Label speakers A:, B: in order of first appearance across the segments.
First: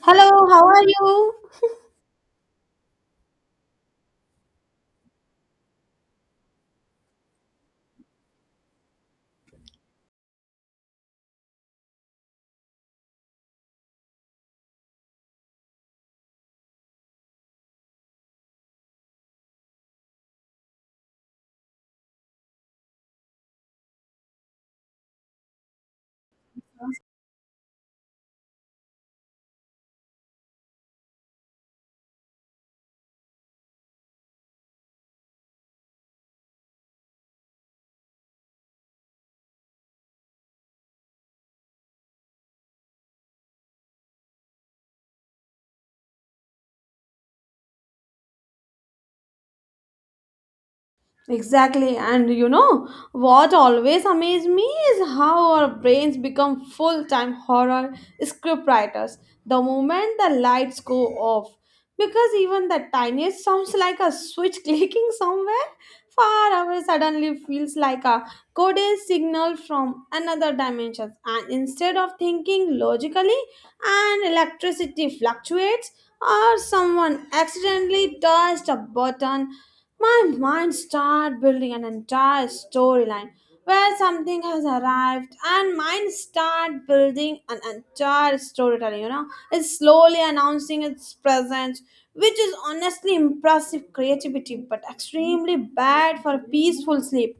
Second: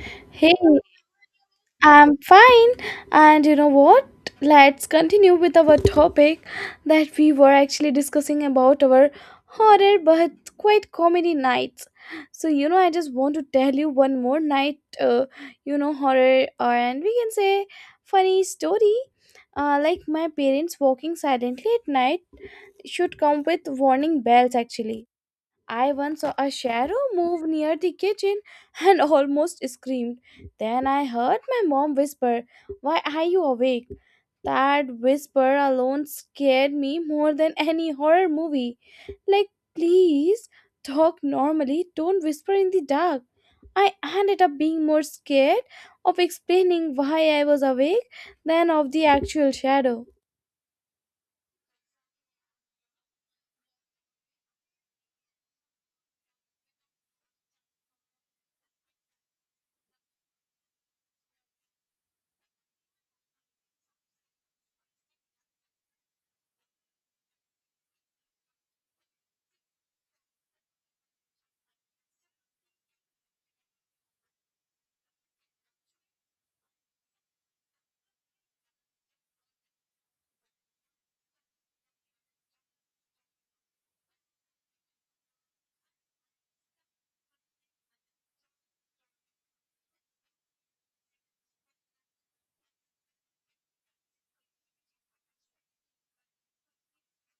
A: Hello,
B: Hey,
A: how are you?
B: I'm fine. And you know what? Let's continue with our topic that we were actually discussing about our horror but quite comedy nights. So, I just want to tell you one more night, horror or and we can say funny story. Like my parents walking silently at night should come with warning bells actually. I once saw a shadow move near the kitchen and almost screamed. Then I heard my mom whisper, why are you awake? That whisper alone scared me more than any horror movie. Like, please talk normally, don't whisper in the dark. I ended up being more scared of explaining why I was awake than of the actual shadow.
A: Exactly, and you know what always amazed me is how our brains become full time horror script writers the moment the lights go off. Because even the tiniest sounds like a switch clicking somewhere far away suddenly feels like a coded signal from another dimension. And instead of thinking logically, and electricity fluctuates, or someone accidentally touched a button, my mind started building an entire storyline where something has arrived and mine start building an entire storytelling, you know. It's slowly announcing its presence, which is honestly impressive creativity, but extremely bad for peaceful sleep.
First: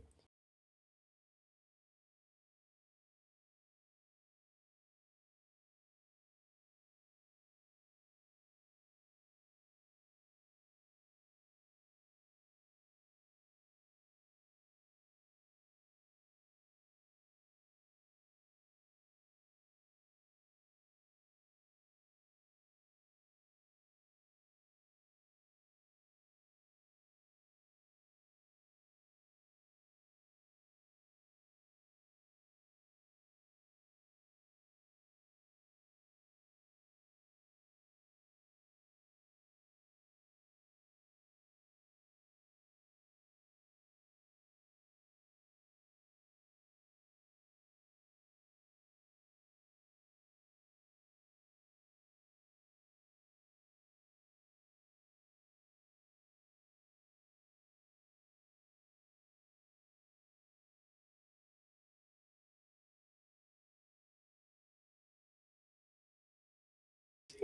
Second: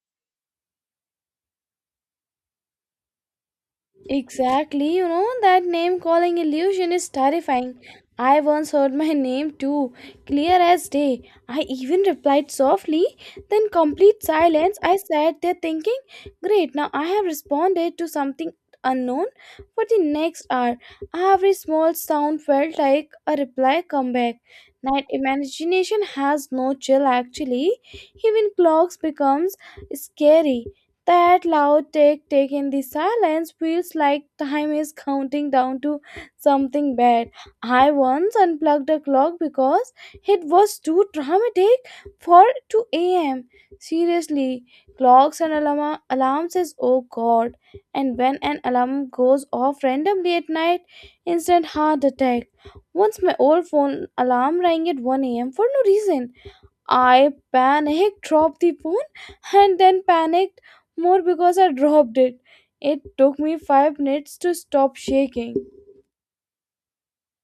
B: Exactly, you know, that name calling illusion is terrifying. I once heard my name too, clear as day. I even replied softly, then complete silence. I sat there thinking, great, now I have responded to something unknown for the next hour. Every small sound felt like a reply comeback. Night imagination has no chill actually. Even clocks becomes scary. That loud tick tick in the silence feels like time is counting down to something bad. I once unplugged a clock because it was too dramatic for 2 a.m. Seriously, clocks and alarm alarms is oh god. And when an alarm goes off randomly at night, instant heart attack. Once my old phone alarm rang at 1 a.m. for no reason. I panicked, dropped the phone, and then panicked more because I dropped it. It took me 5 minutes to stop shaking.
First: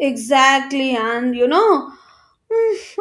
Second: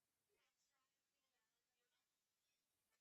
A: Exactly, and you know,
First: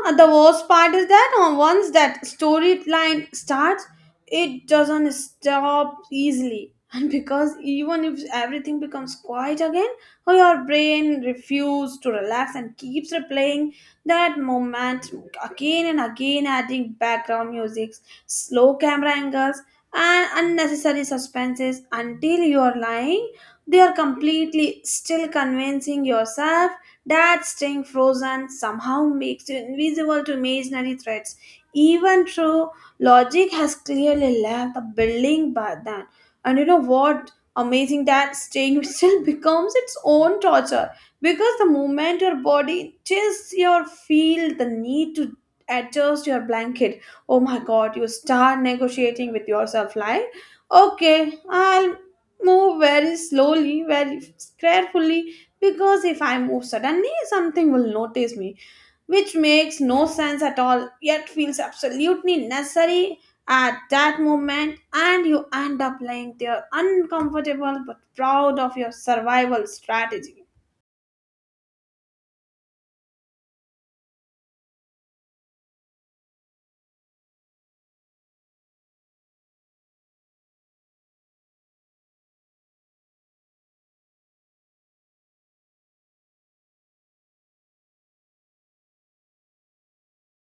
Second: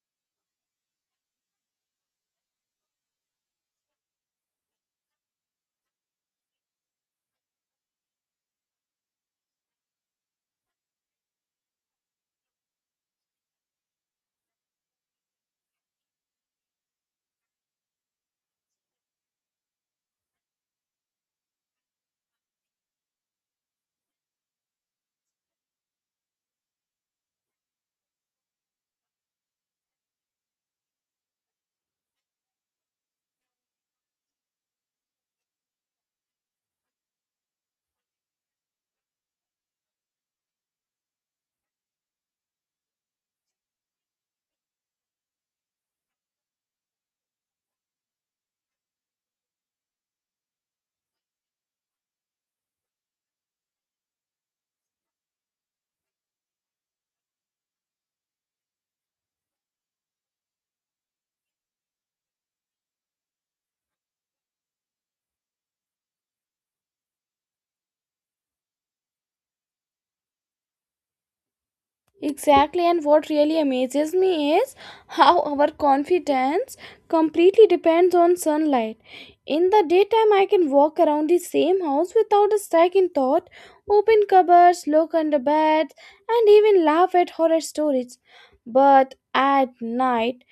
A: and the worst part is that once that storyline starts, it doesn't stop easily. And because even if everything becomes quiet again, or your brain refuses to relax and keeps replaying that moment again and again, adding background music, slow camera angles, and unnecessary suspenses until you are lying. They are completely still, convincing yourself that staying frozen somehow makes you invisible to imaginary threats. Even though logic has clearly left the building by then. And you know what? Amazing that staying still becomes its own torture, because the moment your body chills, your feel the need to adjust your blanket. Oh my god, you start negotiating with yourself like, okay, I'll move very slowly, very carefully, because if I move suddenly, something will notice me, which makes no sense at all, yet feels absolutely necessary at that moment, and you end up lying there uncomfortable but proud of your survival strategy.
B: Exactly, and what really amazes me is how our confidence completely depends on sunlight. In the daytime, I can walk around the same house without a second thought, open cupboards, look under beds, and even laugh at horror stories. But at night,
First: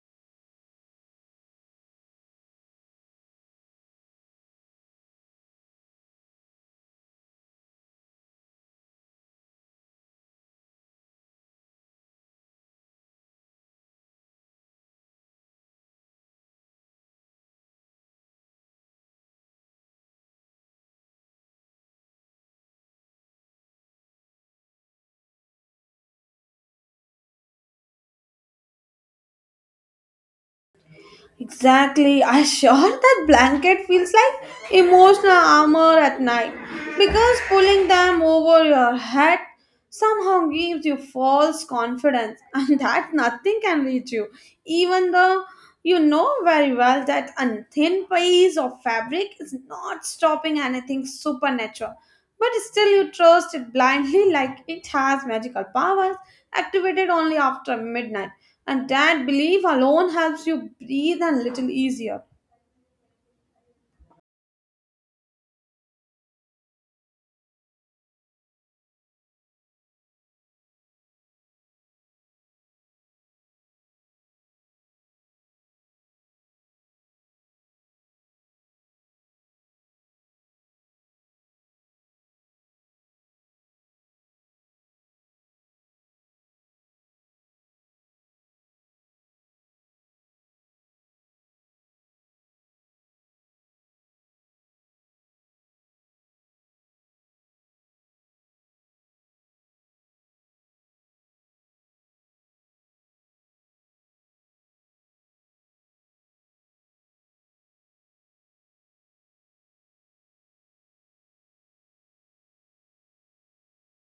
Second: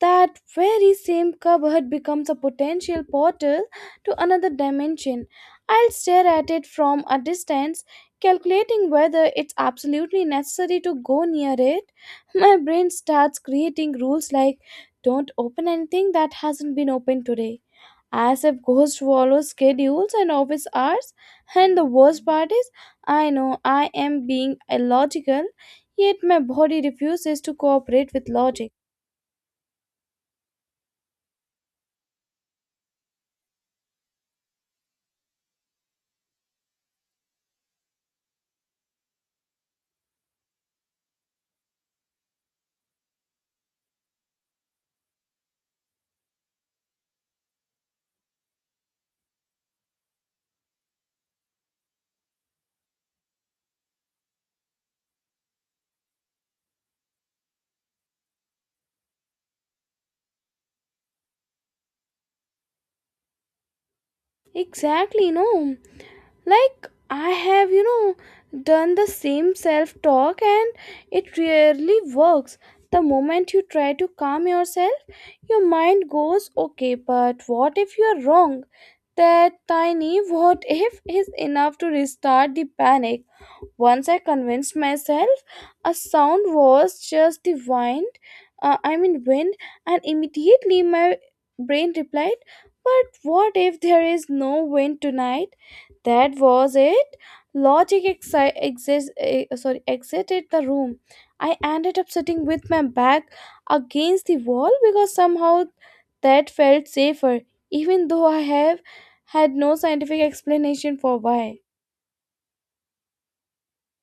B: that very same cupboard becomes a potential portal to another dimension. I'll stare at it from a distance, calculating whether it's absolutely necessary to go near it. My brain starts creating rules like don't open anything that hasn't been opened today. As if ghosts follow schedules and office hours. And the worst part is, I know I am being illogical, yet my body refuses to cooperate with logic.
A: Exactly. I sure that blanket feels like emotional armor at night because pulling them over your head somehow gives you false confidence and that nothing can reach you, even though you know very well that a thin piece of fabric is not stopping anything supernatural. But still, you trust it blindly like it has magical powers activated only after midnight. And that belief alone helps you breathe a little easier.
B: Exactly, you know, like I have, done the same self talk and it really works. The moment you try to calm yourself, your mind goes, okay, but what if you are wrong? That tiny what if is enough to restart the panic. Once I convinced myself a sound was just the wind, I mean wind, and immediately my brain replied, but what if there is no wind tonight? That was it. Logic exited the room. I ended up sitting with my back against the wall because somehow that felt safer, even though I have had no scientific explanation for why.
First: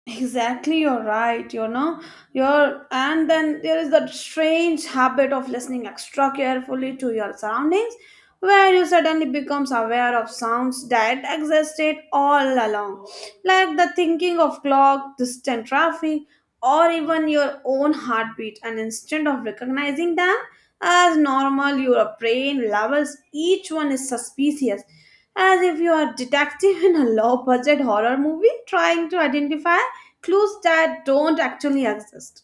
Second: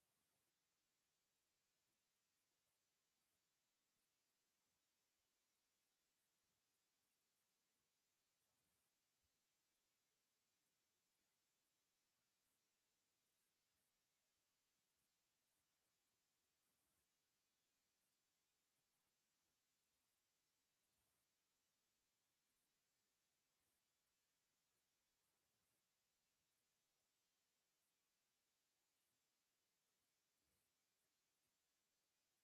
A: Exactly, you're right. You know, and then there is that strange habit of listening extra carefully to your surroundings, where you suddenly becomes aware of sounds that existed all along, like the thinking of clock, distant traffic, or even your own heartbeat. And instead of recognizing them as normal, your brain levels each one is suspicious, as if you are a detective in a low budget horror movie trying to identify clues that don't actually exist.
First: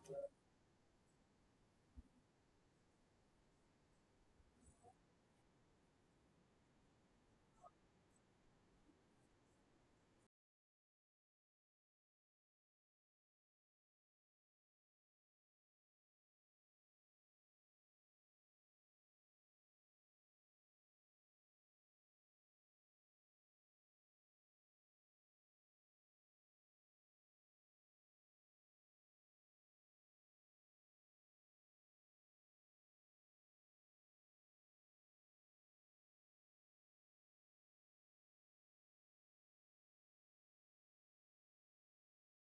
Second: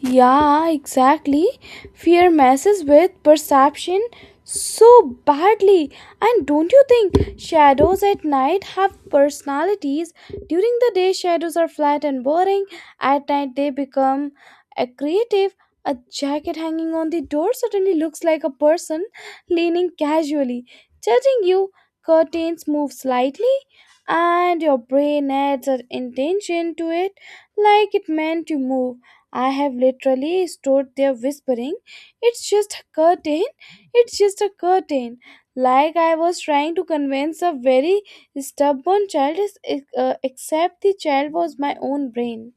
B: Yeah, exactly. Fear messes with perception so badly. And don't you think shadows at night have personalities? During the day, shadows are flat and boring. At night, they become a creative. A jacket hanging on the door suddenly looks like a person leaning casually, judging you. Curtains move slightly, and your brain adds an intention to it like it meant to move. I have literally stood there whispering, it's just a curtain, it's just a curtain, like I was trying to convince a very stubborn child, except the child was my own brain.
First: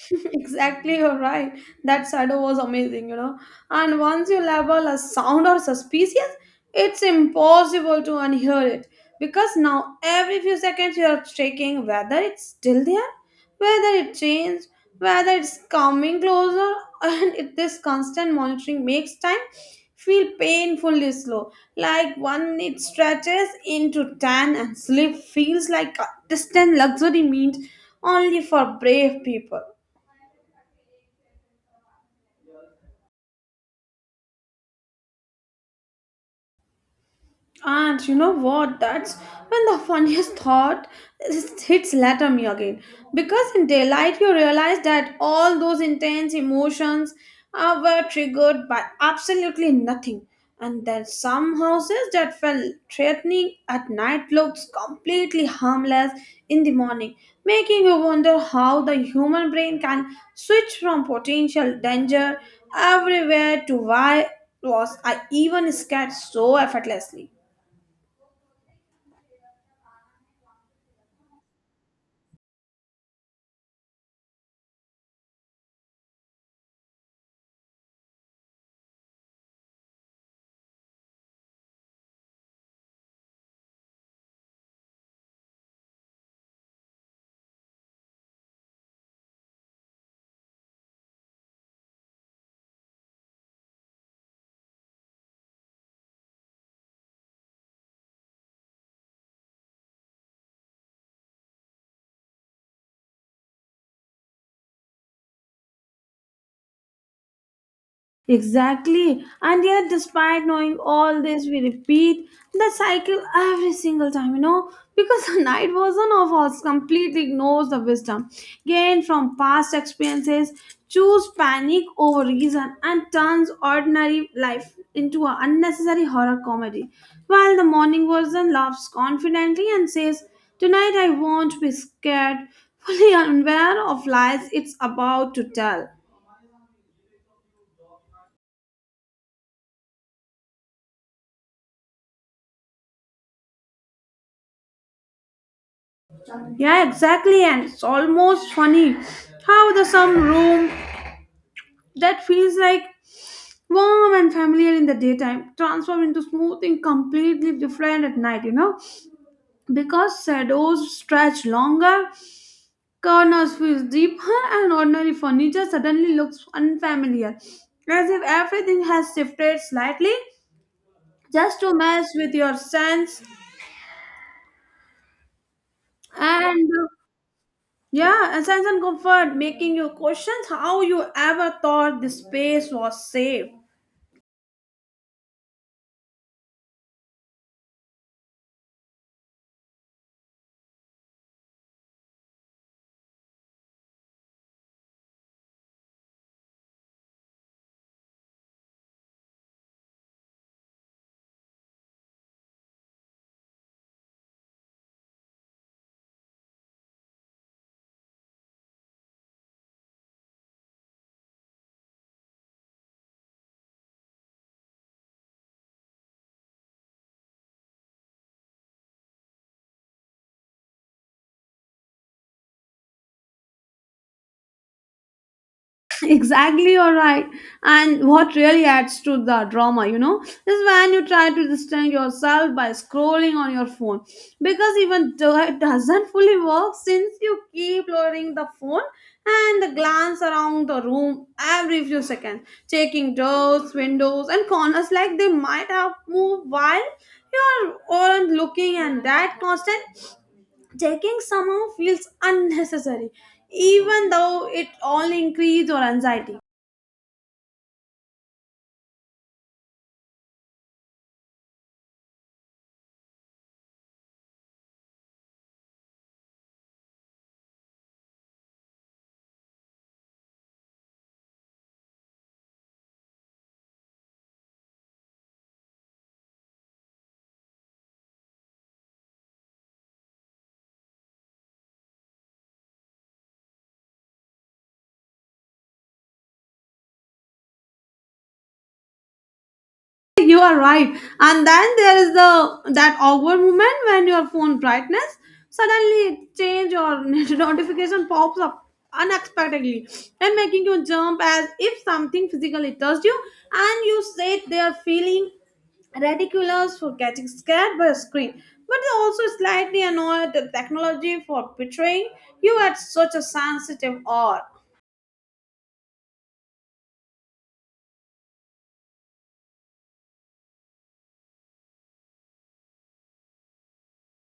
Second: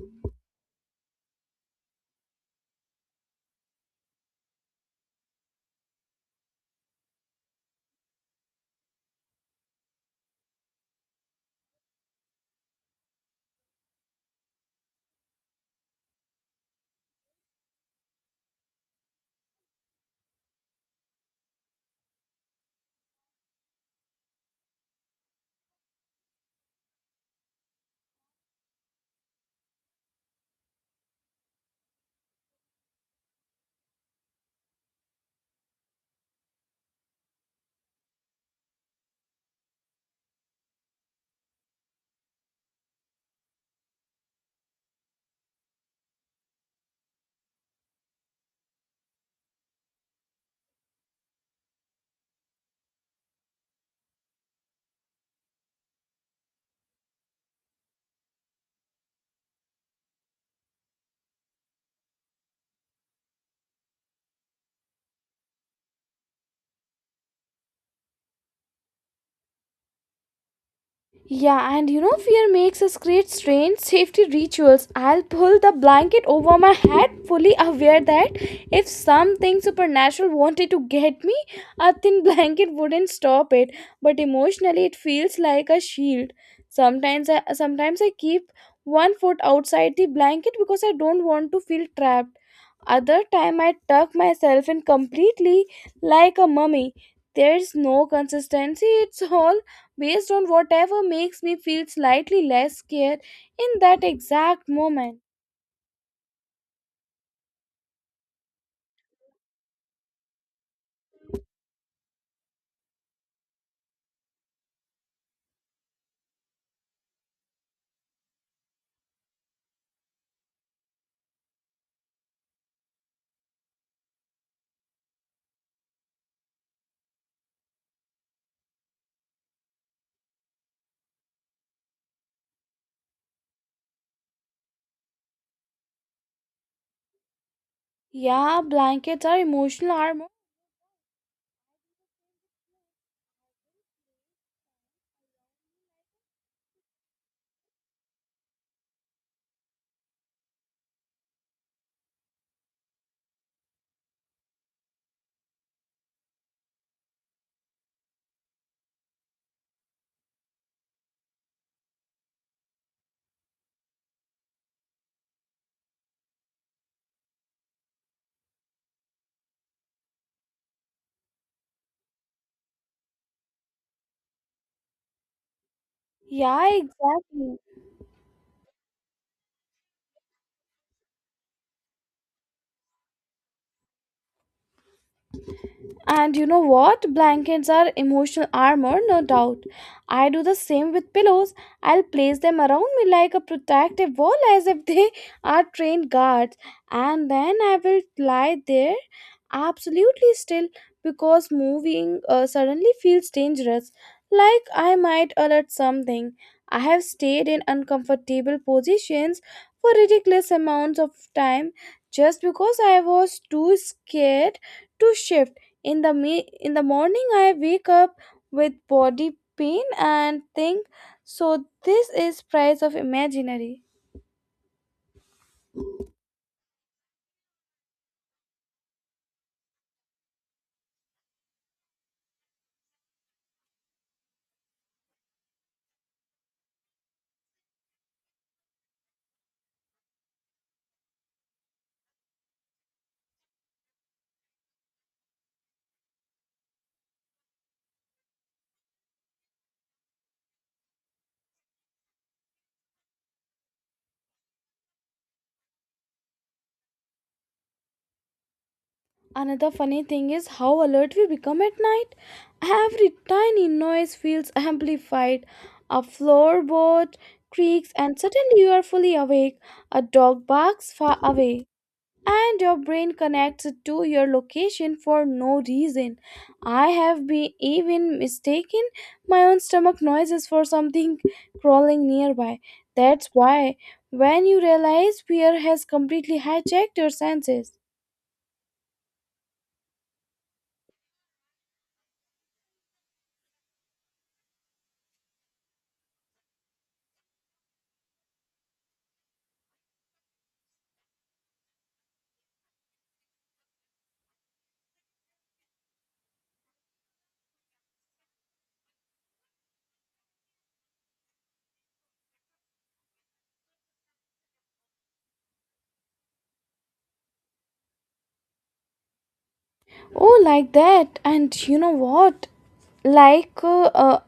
A: Exactly, you're right. That shadow was amazing, you know. And once you label a sound or suspicious, it's impossible to unhear it because now every few seconds you are checking whether it's still there, whether it changed, whether it's coming closer, and this constant monitoring makes time feel painfully slow. Like 1 minute stretches into ten, and sleep feels like a distant luxury meant only for brave people. And you know what? That's when the funniest thought hits later me again. Because in daylight, you realize that all those intense emotions were triggered by absolutely nothing. And then some houses that felt threatening at night looks completely harmless in the morning, making you wonder how the human brain can switch from potential danger everywhere to why was I even scared so effortlessly.
B: Yeah, and you know, fear makes us create strange safety rituals. I'll pull the blanket over my head, fully aware that if something supernatural wanted to get me, a thin blanket wouldn't stop it. But emotionally, it feels like a shield. Sometimes I keep one foot outside the blanket because I don't want to feel trapped. Other time I tuck myself in completely like a mummy. There's no consistency, it's all based on whatever makes me feel slightly less scared in that exact moment.
A: Exactly. And yet, despite knowing all this, we repeat the cycle every single time, you know, because the night version of us completely ignores the wisdom gained from past experiences, choose panic over reason, and turns ordinary life into an unnecessary horror comedy. While the morning version laughs confidently and says, tonight I won't be scared, fully unaware of lies it's about to tell.
B: Yeah, blankets are emotional armor.
A: Yeah, exactly. And it's almost funny how the some room that feels like warm and familiar in the daytime transform into something completely different at night, you know? Because shadows stretch longer, corners feel deeper, and ordinary furniture suddenly looks unfamiliar. As if everything has shifted slightly just to mess with your sense
B: Yeah,
A: and
B: exactly.
A: yeah, and sense and comfort, making you question how you ever thought the space was safe.
B: And you know what? Blankets are emotional armor, no doubt. I do the same with pillows. I'll place them around me like a protective wall as if they are trained guards. And then I will lie there absolutely still because moving suddenly feels dangerous, like I might alert something. I have stayed in uncomfortable positions for ridiculous amounts of time just because I was too scared to shift in the me in the morning I wake up with body pain and think so this is price of imaginary
A: Exactly, you're right. And what really adds to the drama, you know, is when you try to distract yourself by scrolling on your phone. Because even though it doesn't fully work, since you keep lowering the phone and the glance around the room every few seconds, checking doors, windows, and corners like they might have moved while you are aren't looking, and that constant checking somehow feels unnecessary even though it all increases your anxiety.
B: another funny thing is how alert we become at night every tiny noise feels amplified a floorboard creaks and suddenly you are fully awake a dog barks far away and your brain connects to your location for no reason. I have been even mistaken my own stomach noises for something crawling nearby. That's why when you realize fear has completely hijacked your senses,
A: You are right, and then there is the that awkward moment when your phone brightness suddenly change or notification pops up unexpectedly and making you jump as if something physically touched you, and you sit there feeling ridiculous for getting scared by a screen, but also slightly annoyed at technology for betraying you at such a sensitive hour.
B: oh, like that. And you know what? Like, uh, uh,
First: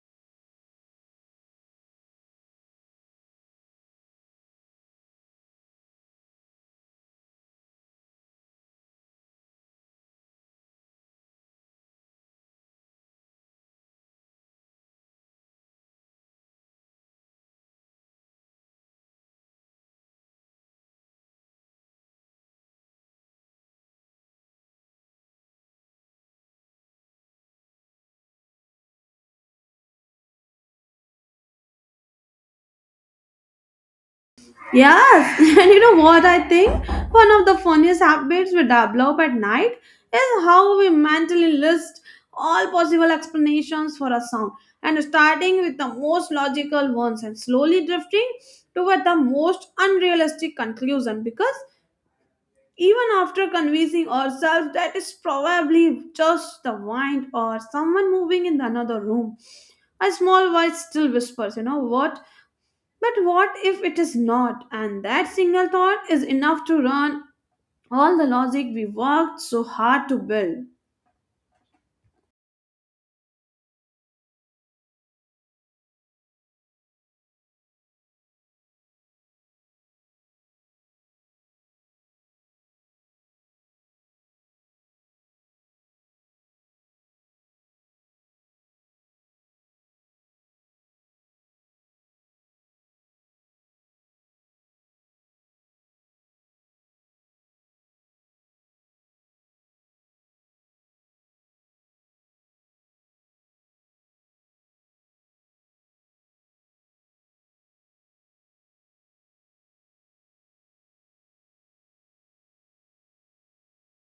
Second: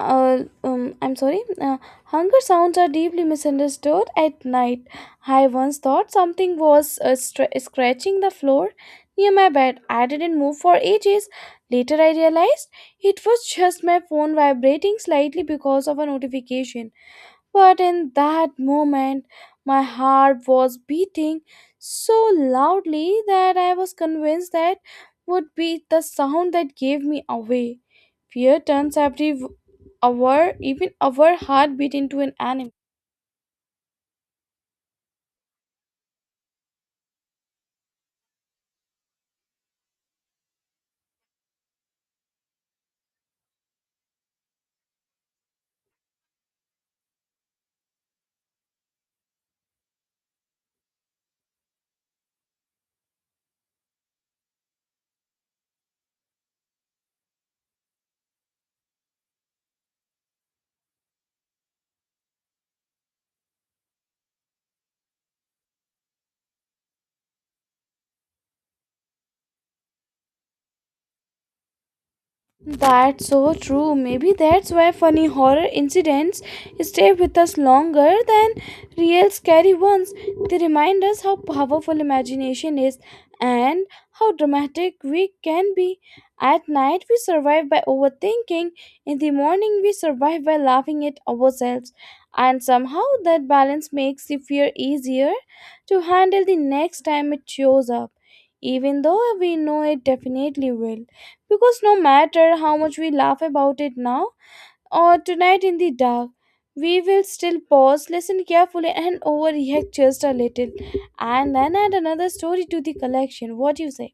B: uh, um, I'm sorry, uh, Hunger sounds are deeply misunderstood at night. I once thought something was scratching the floor near my bed. I didn't move for ages. Later, I realized it was just my phone vibrating slightly because of a notification. But in that moment, my heart was beating so loudly that I was convinced that would be the sound that gave me away. Fear turns every hour, even our heartbeat, into an enemy.
A: Yes, and you know what I think? One of the funniest habits we develop at night is how we mentally list all possible explanations for a sound, and starting with the most logical ones and slowly drifting toward the most unrealistic conclusion because even after convincing ourselves that it's probably just the wind or someone moving in another room, a small voice still whispers, you know what? But what if it is not? And that single thought is enough to run all the logic we worked so hard to build.
B: That's so true. Maybe that's why funny horror incidents stay with us longer than real scary ones. They remind us how powerful imagination is and how dramatic we can be. At night, we survive by overthinking. In the morning, we survive by laughing at ourselves. And somehow, that balance makes the fear easier to handle the next time it shows up, even though we know it definitely will. Because no matter how much we laugh about it now or tonight in the dark, we will still pause, listen carefully, and overreact just a little, and then add another story to the collection. What do you say?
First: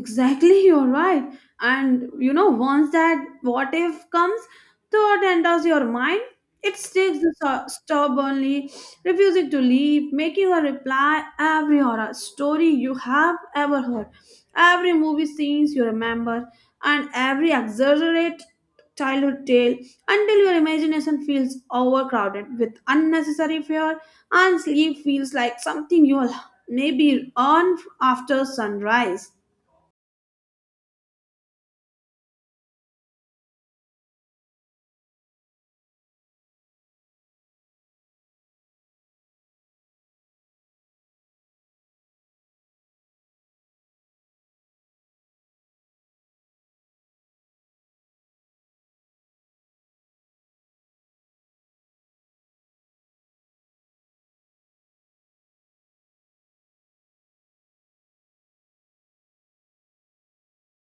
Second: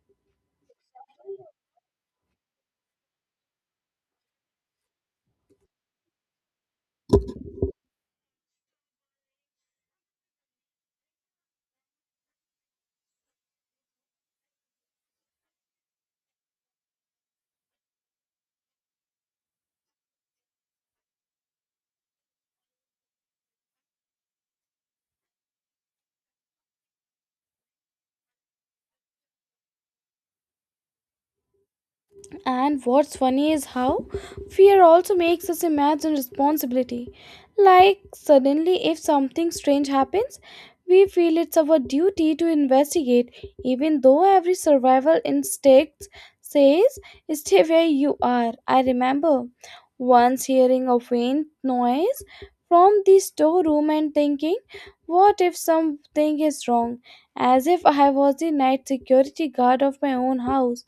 A: Exactly, you're right. And you know, once that what if comes, thought enters your mind, it sticks stubbornly, refusing to leave, making a reply every horror story you have ever heard, every movie scenes you remember, and every exaggerated childhood tale until your imagination feels overcrowded with unnecessary fear and sleep feels like something you'll maybe earn after sunrise.
B: And what's funny is how fear also makes us imagine responsibility. Like, suddenly, if something strange happens, we feel it's our duty to investigate, even though every survival instinct says, stay where you are. I remember once hearing a faint noise from the storeroom and thinking, what if something is wrong? As if I was the night security guard of my own house.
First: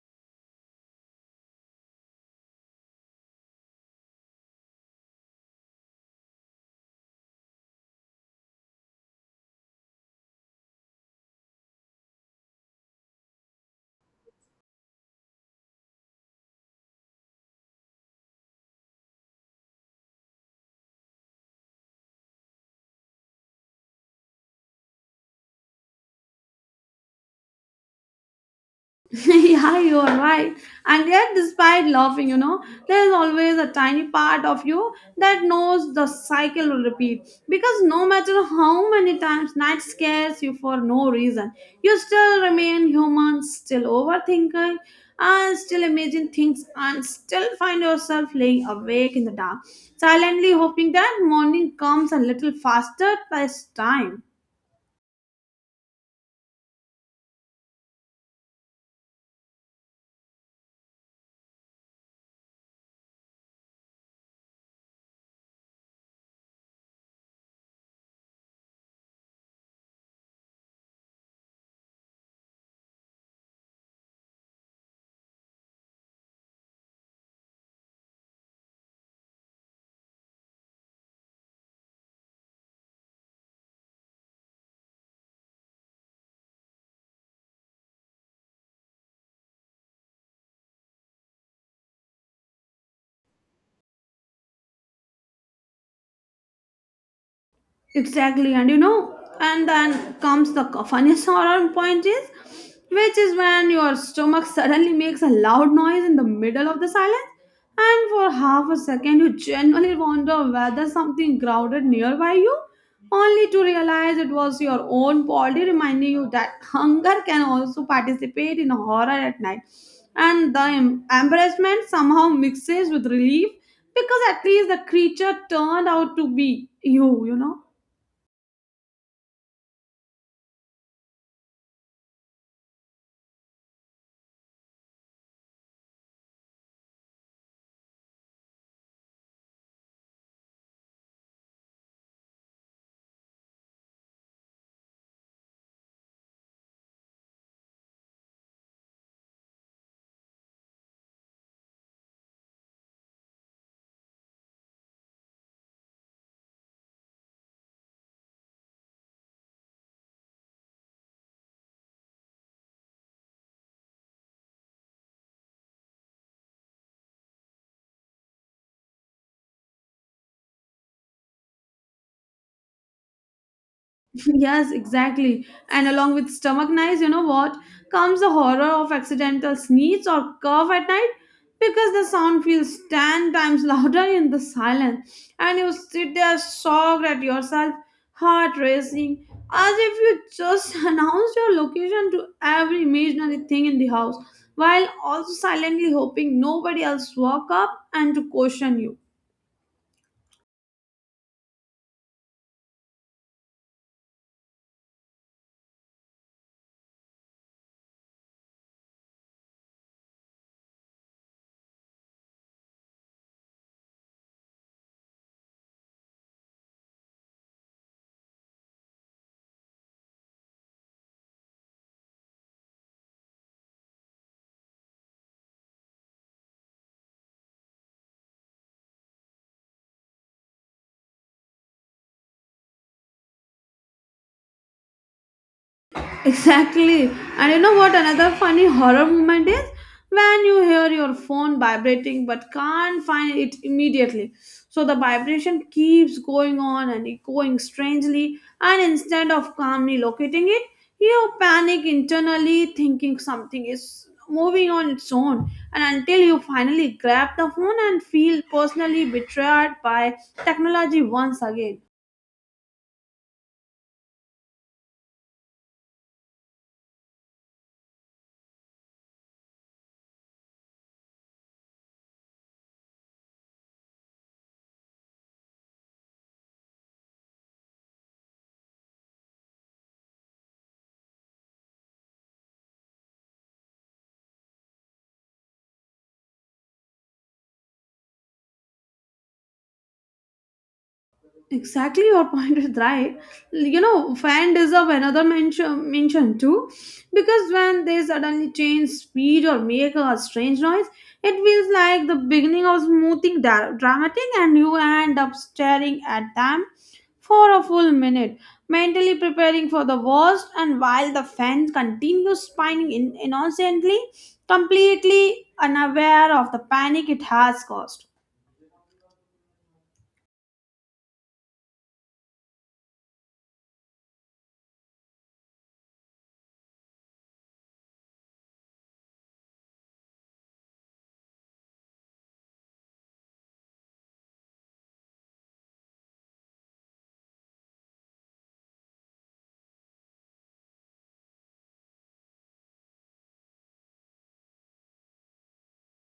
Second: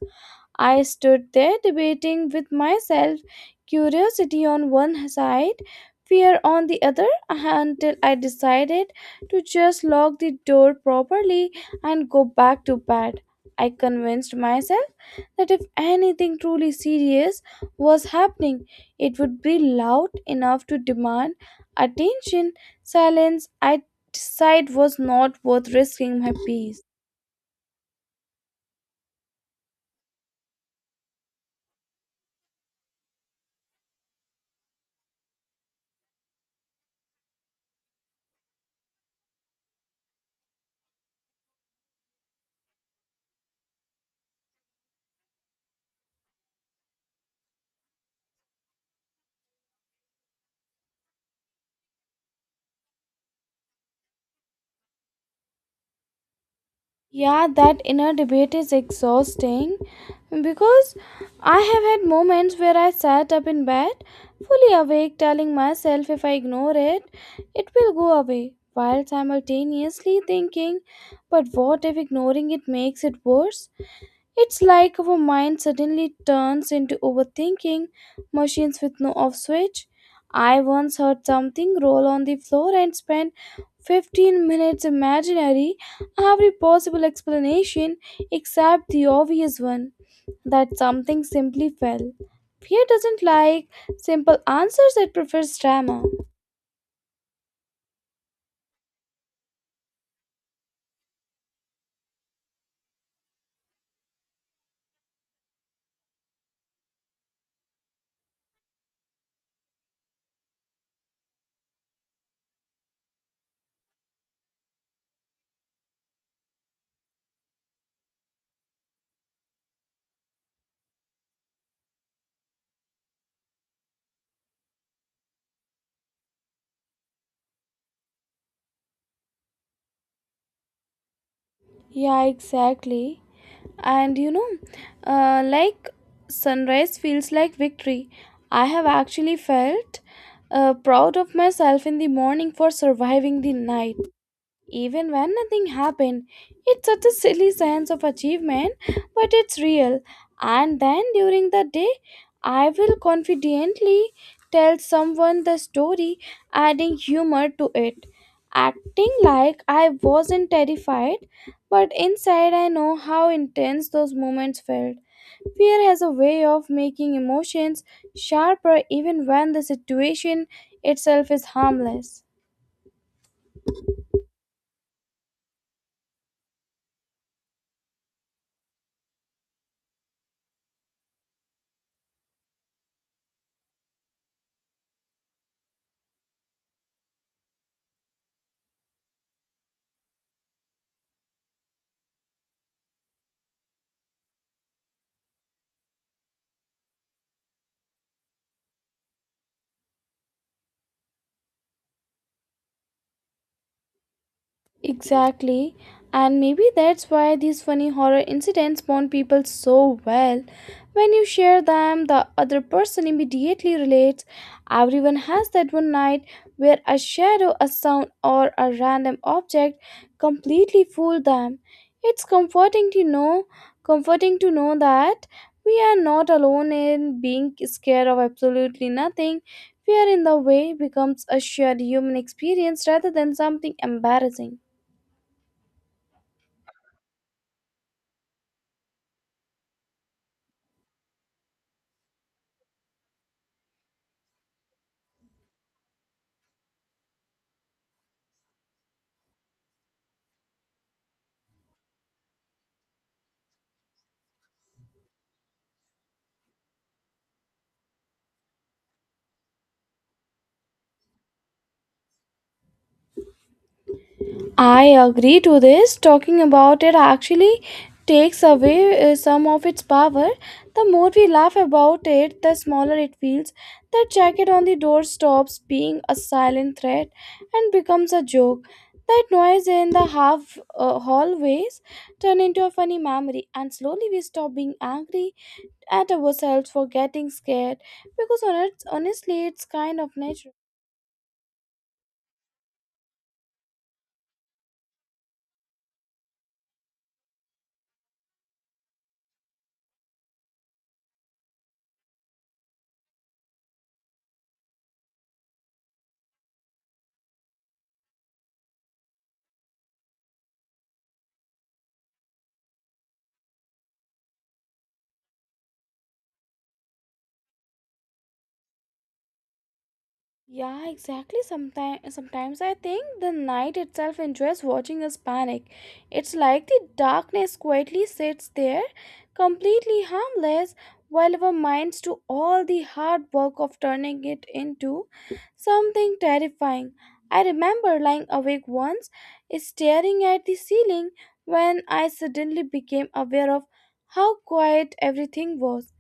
B: I stood there debating with myself, curiosity on one side, fear on the other, until I decided to just lock the door properly and go back to bed. I convinced myself that if anything truly serious was happening, it would be loud enough to demand attention. Silence, I decided, was not worth risking my peace.
A: Yeah, you are right. And yet, despite laughing, you know, there is always a tiny part of you that knows the cycle will repeat. Because no matter how many times night scares you for no reason, you still remain human, still overthinking, and still imagine things, and still find yourself laying awake in the dark, silently hoping that morning comes a little faster this time.
B: Yeah, that inner debate is exhausting because I have had moments where I sat up in bed, fully awake, telling myself if I ignore it, it will go away, while simultaneously thinking, but what if ignoring it makes it worse? It's like our mind suddenly turns into overthinking machines with no off switch. I once heard something roll on the floor and spent 15 minutes imaginary every possible explanation except the obvious one that something simply fell. Fear doesn't like simple answers, it prefers drama.
A: Exactly, and you know, and then comes the funniest horror point is, which is when your stomach suddenly makes a loud noise in the middle of the silence, and for half a second you genuinely wonder whether something crowded nearby you, only to realize it was your own body reminding you that hunger can also participate in horror at night, and the embarrassment somehow mixes with relief because at least the creature turned out to be you, you know.
B: Yeah, exactly. And you know, like sunrise feels like victory. I have actually felt proud of myself in the morning for surviving the night. Even when nothing happened, it's such a silly sense of achievement, but it's real. And then during the day, I will confidently tell someone the story, adding humor to it. Acting like I wasn't terrified, but inside I know how intense those moments felt. Fear has a way of making emotions sharper even when the situation itself is harmless.
A: Yes, exactly. And along with stomach knives, you know what? Comes the horror of accidental sneeze or cough at night because the sound feels 10 times louder in the silence. And you sit there shocked at yourself, heart racing, as if you just announced your location to every imaginary thing in the house, while also silently hoping nobody else walk up and to caution you.
B: Exactly. And maybe that's why these funny horror incidents bond people so well. When you share them, the other person immediately relates. Everyone has that one night where a shadow, a sound, or a random object completely fooled them. It's comforting to know that we are not alone in being scared of absolutely nothing. Fear in the way becomes a shared human experience rather than something embarrassing.
A: Exactly. And you know what another funny horror moment is? When you hear your phone vibrating but can't find it immediately. So the vibration keeps going on and echoing strangely, and instead of calmly locating it, you panic internally thinking something is moving on its own. And until you finally grab the phone and feel personally betrayed by technology once again.
B: I agree to this. Talking about it actually takes away some of its power. The more we laugh about it, the smaller it feels. The jacket on the door stops being a silent threat and becomes a joke. That noise in the half hallways turn into a funny memory, and slowly we stop being angry at ourselves for getting scared because honestly, it's kind of natural.
A: Exactly, your point is right. You know, fan deserve another mention too, because when they suddenly change speed or make a strange noise, it feels like the beginning of smoothing dramatic, and you end up staring at them for a full minute, mentally preparing for the worst. And while the fan continues spinning innocently, completely unaware of the panic it has caused.
B: Yeah, exactly. Sometimes I think the night itself enjoys watching us panic. It's like the darkness quietly sits there, completely harmless, while our minds do all the hard work of turning it into something terrifying. I remember lying awake once, staring at the ceiling, when I suddenly became aware of how quiet everything was.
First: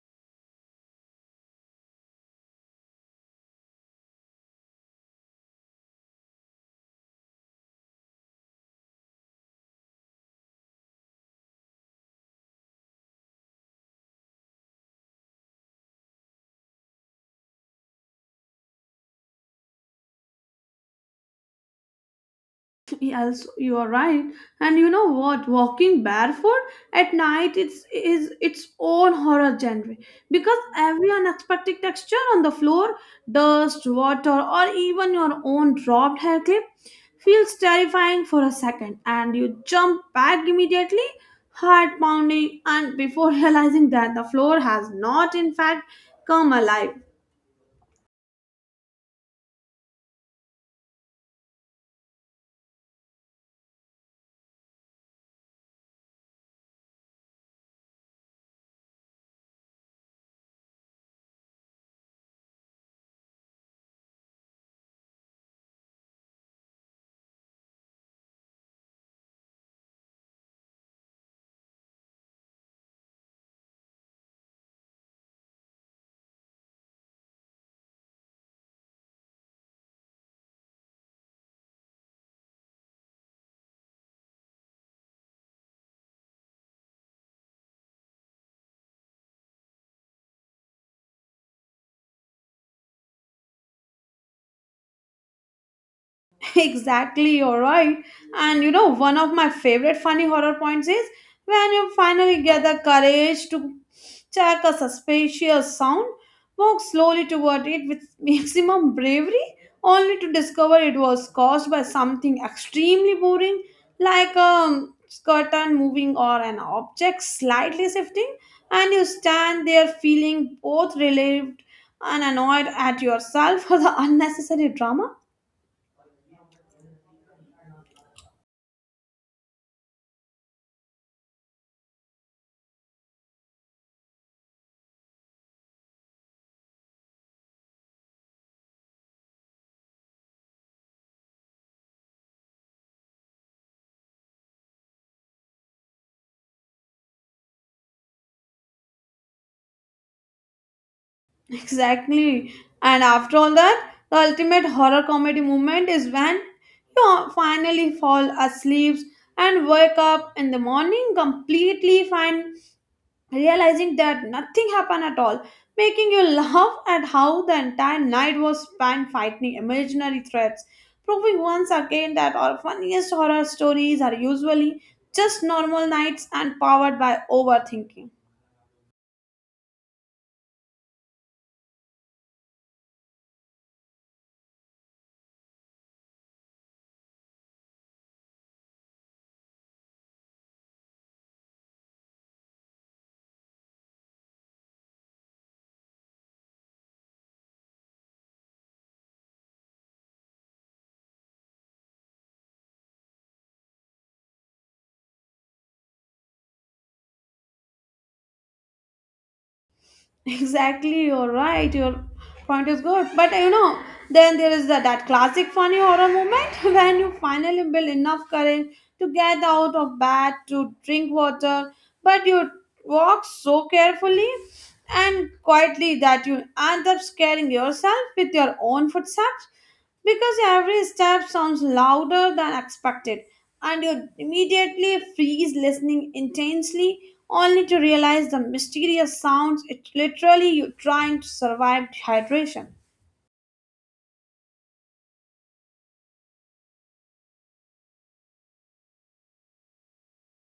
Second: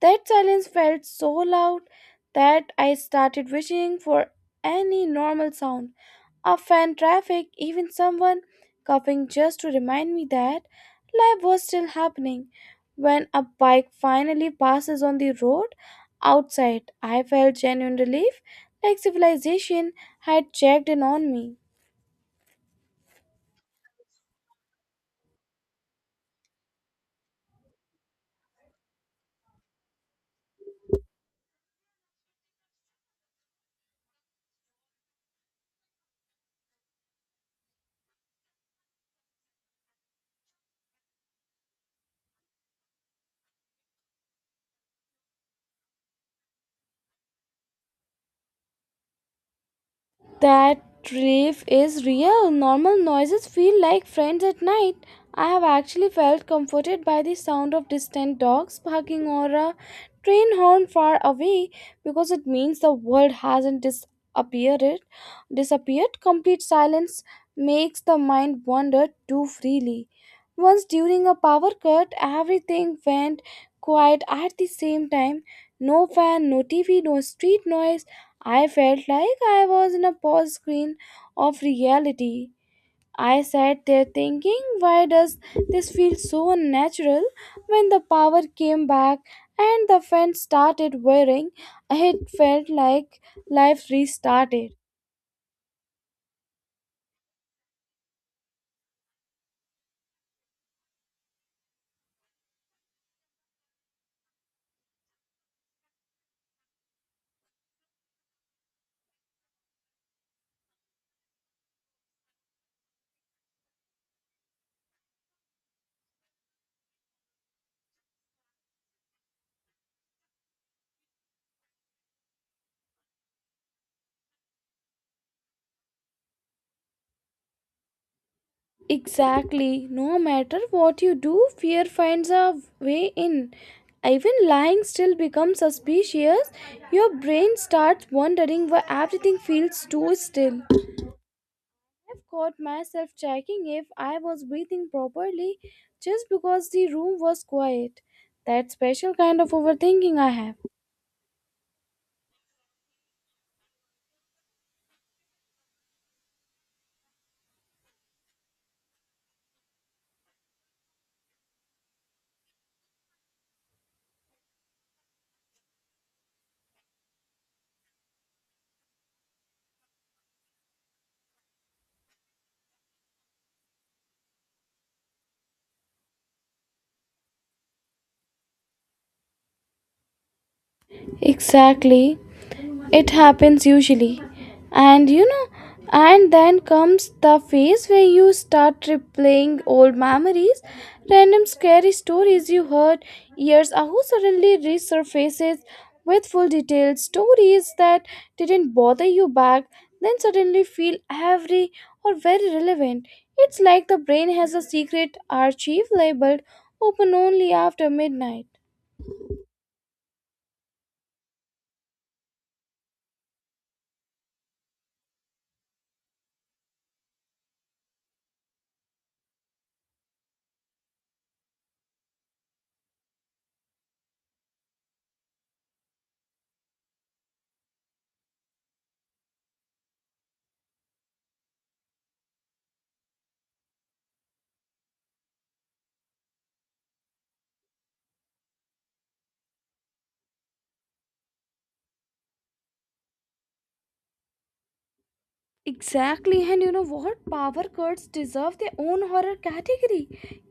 B: That silence felt so loud that I started wishing for any normal sound. A fan traffic, even someone coughing just to remind me that life was still happening. When a bike finally passes on the road outside, I felt genuine relief, like civilization had checked in on me.
A: Yes, you are right. And you know what? Walking barefoot at night it's is its own horror genre because every unexpected texture on the floor, dust, water, or even your own dropped hair clip feels terrifying for a second and you jump back immediately, heart pounding, and before realizing that the floor has not in fact come alive.
B: That relief is real. Normal noises feel like friends at night. I have actually felt comforted by the sound of distant dogs barking or a train horn far away because it means the world hasn't disappeared. Disappeared. Complete silence makes the mind wander too freely. Once during a power cut, everything went quiet at the same time. No fan, no TV, no street noise. I felt like I was in a pause screen of reality. I sat there thinking, why does this feel so unnatural? When the power came back and the fan started whirring, it felt like life restarted.
A: Exactly, you're right. And you know, one of my favorite funny horror points is when you finally get the courage to check a suspicious sound, walk slowly toward it with maximum bravery, only to discover it was caused by something extremely boring, like a curtain moving or an object slightly shifting, and you stand there feeling both relieved and annoyed at yourself for the unnecessary drama.
B: Exactly, no matter what you do, fear finds a way in. Even lying still becomes suspicious. Your brain starts wondering why everything feels too still. I've caught myself checking if I was breathing properly just because the room was quiet. That special kind of overthinking I have.
A: Exactly. And after all that, the ultimate horror comedy moment is when you finally fall asleep and wake up in the morning completely fine, realizing that nothing happened at all, making you laugh at how the entire night was spent fighting imaginary threats, proving once again that our funniest horror stories are usually just normal nights and powered by overthinking.
B: Exactly. It happens usually. And you know, and then comes the phase where you start replaying old memories. Random scary stories you heard years ago suddenly resurfaces with full details. Stories that didn't bother you back then suddenly feel every or very relevant. It's like the brain has a secret archive labeled open only after midnight.
A: Exactly, you're right. Your point is good. But you know, then there is that classic funny horror moment when you finally build enough courage to get out of bed to drink water, but you walk so carefully and quietly that you end up scaring yourself with your own footsteps because every step sounds louder than expected and you immediately freeze listening intensely only to realize the mysterious sounds it literally you trying to survive dehydration.
B: Exactly, and you know what? Power cuts deserve their own horror category.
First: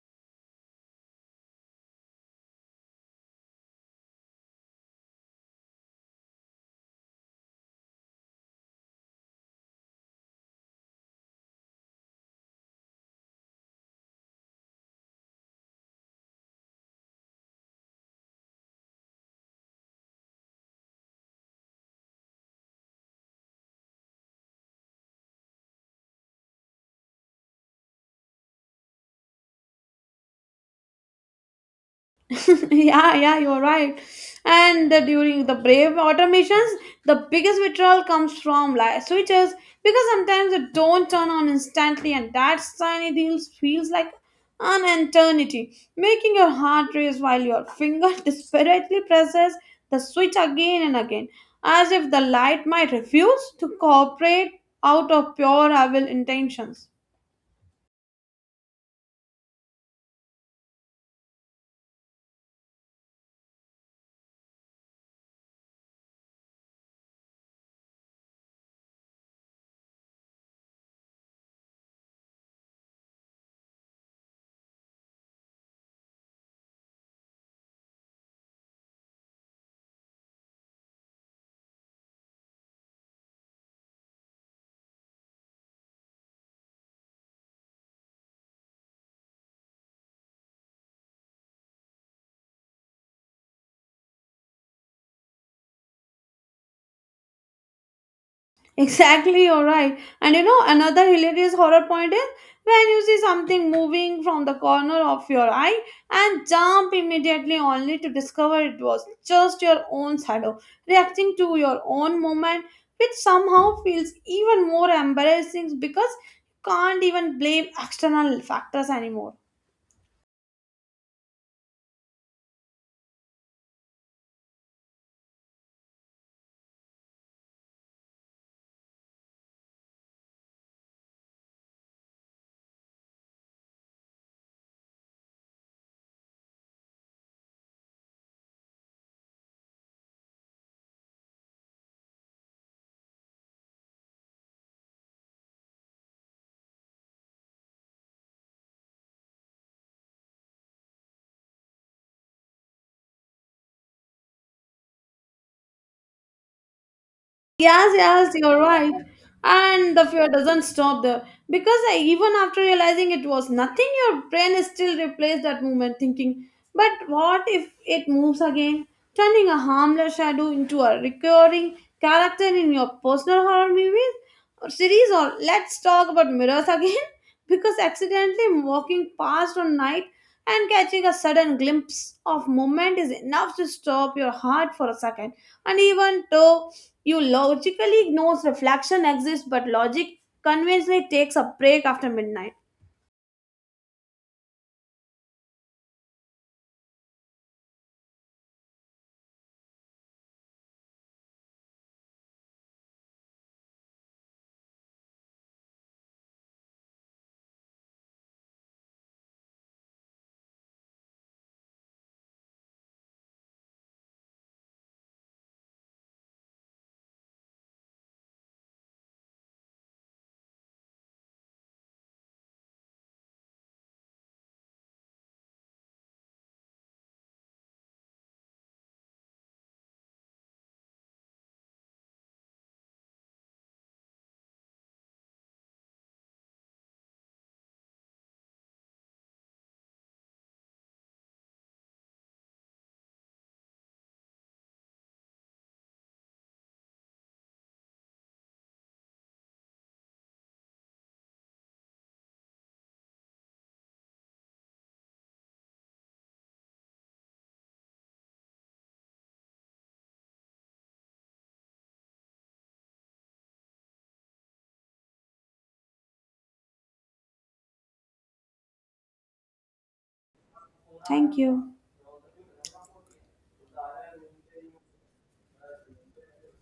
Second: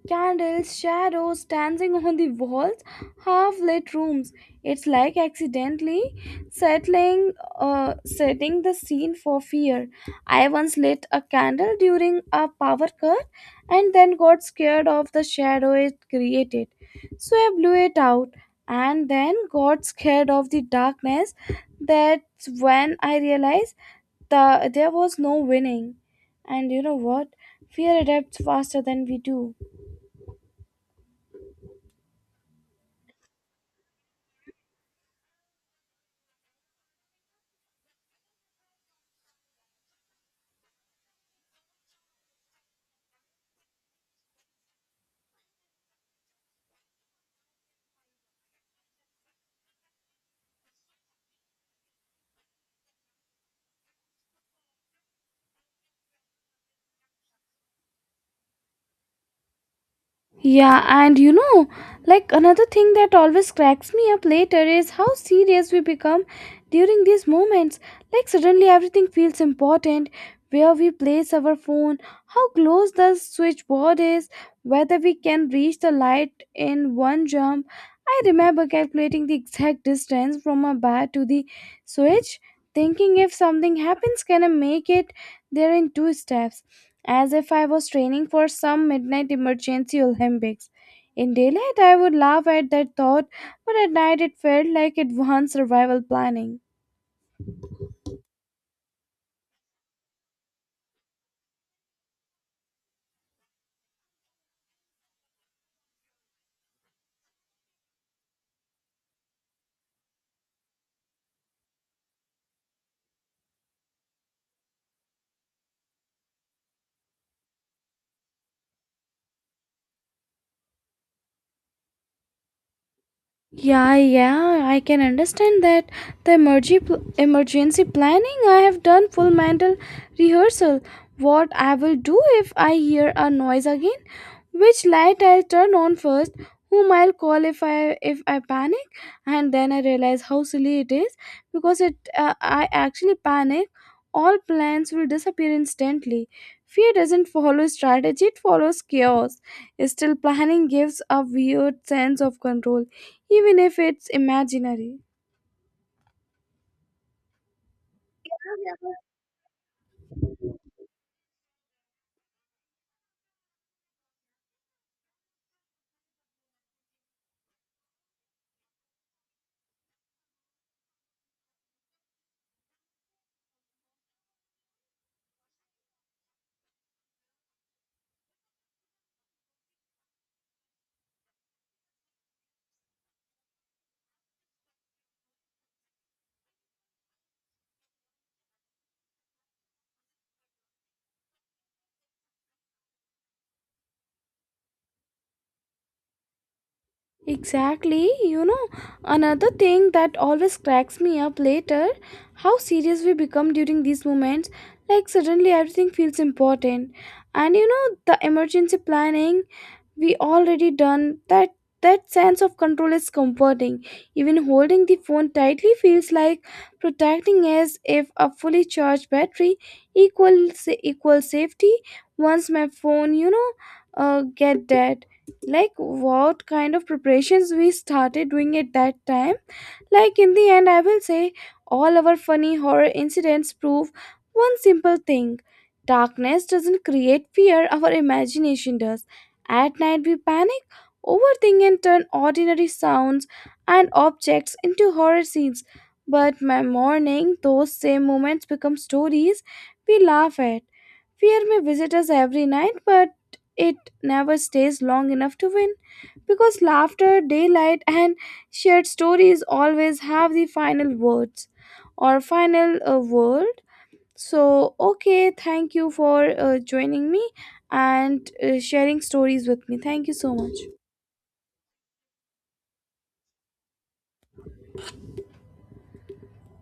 B: Candles, shadows, dancing on the walls, half lit rooms. It's like accidentally settling, setting the scene for fear. I once lit a candle during a power cut and then got scared of the shadow it created. So I blew it out and then got scared of the darkness. That's when I realized there was no winning. And you know what? Fear adapts faster than we do.
A: Yeah, you're right. And the, during the Brave automations, the biggest withdrawal comes from like switches because sometimes they don't turn on instantly, and that tiny deal feels like an eternity, making your heart race while your finger desperately presses the switch again and again, as if the light might refuse to cooperate out of pure evil intentions.
B: Yeah, and you know, like another thing that always cracks me up later is how serious we become during these moments. Like, suddenly everything feels important, where we place our phone, how close the switchboard is, whether we can reach the light in one jump. I remember calculating the exact distance from my bed to the switch, thinking if something happens, can I make it there in two steps? As if I was training for some midnight emergency Olympics. In daylight, I would laugh at that thought, but at night it felt like advanced survival planning.
A: Exactly, you're right. And you know, another hilarious horror point is when you see something moving from the corner of your eye and jump immediately only to discover it was just your own shadow reacting to your own movement, which somehow feels even more embarrassing because you can't even blame external factors anymore.
B: Yeah, yeah, I can understand that. The emergency planning, I have done full mental rehearsal. What I will do if I hear a noise again, which light I'll turn on first, whom I'll call if I panic, and then I realize how silly it is because it I actually panic. All plans will disappear instantly. Fear doesn't follow strategy; it follows chaos. Still, planning gives a weird sense of control even if it's imaginary.
A: Yes, you're right. And the fear doesn't stop there because even after realizing it was nothing, your brain is still replaced that movement, thinking, but what if it moves again, turning a harmless shadow into a recurring character in your personal horror movies or series? Or let's talk about mirrors again because accidentally walking past on night and catching a sudden glimpse of movement is enough to stop your heart for a second, and even though you logically ignores reflection exists, but logic conventionally takes a break after midnight.
B: Exactly, you know, another thing that always cracks me up later, how serious we become during these moments. Like, suddenly everything feels important, and you know, the emergency planning we already done that, that sense of control is comforting, even holding the phone tightly feels like protecting, as if a fully charged battery equals equal safety. Once my phone, you know, get dead, like what kind of preparations we started doing at that time. Like, in the end I will say, all our funny horror incidents prove one simple thing, darkness doesn't create fear, our imagination does. At night, we panic, overthink, and turn ordinary sounds and objects into horror scenes. But by morning, those same moments become stories we laugh at. Fear may visit us every night, but it never stays long enough to win because laughter, daylight, and shared stories always have the final words or final word. So, okay, thank you for joining me and sharing stories with me. Thank you so much.
A: Thank you.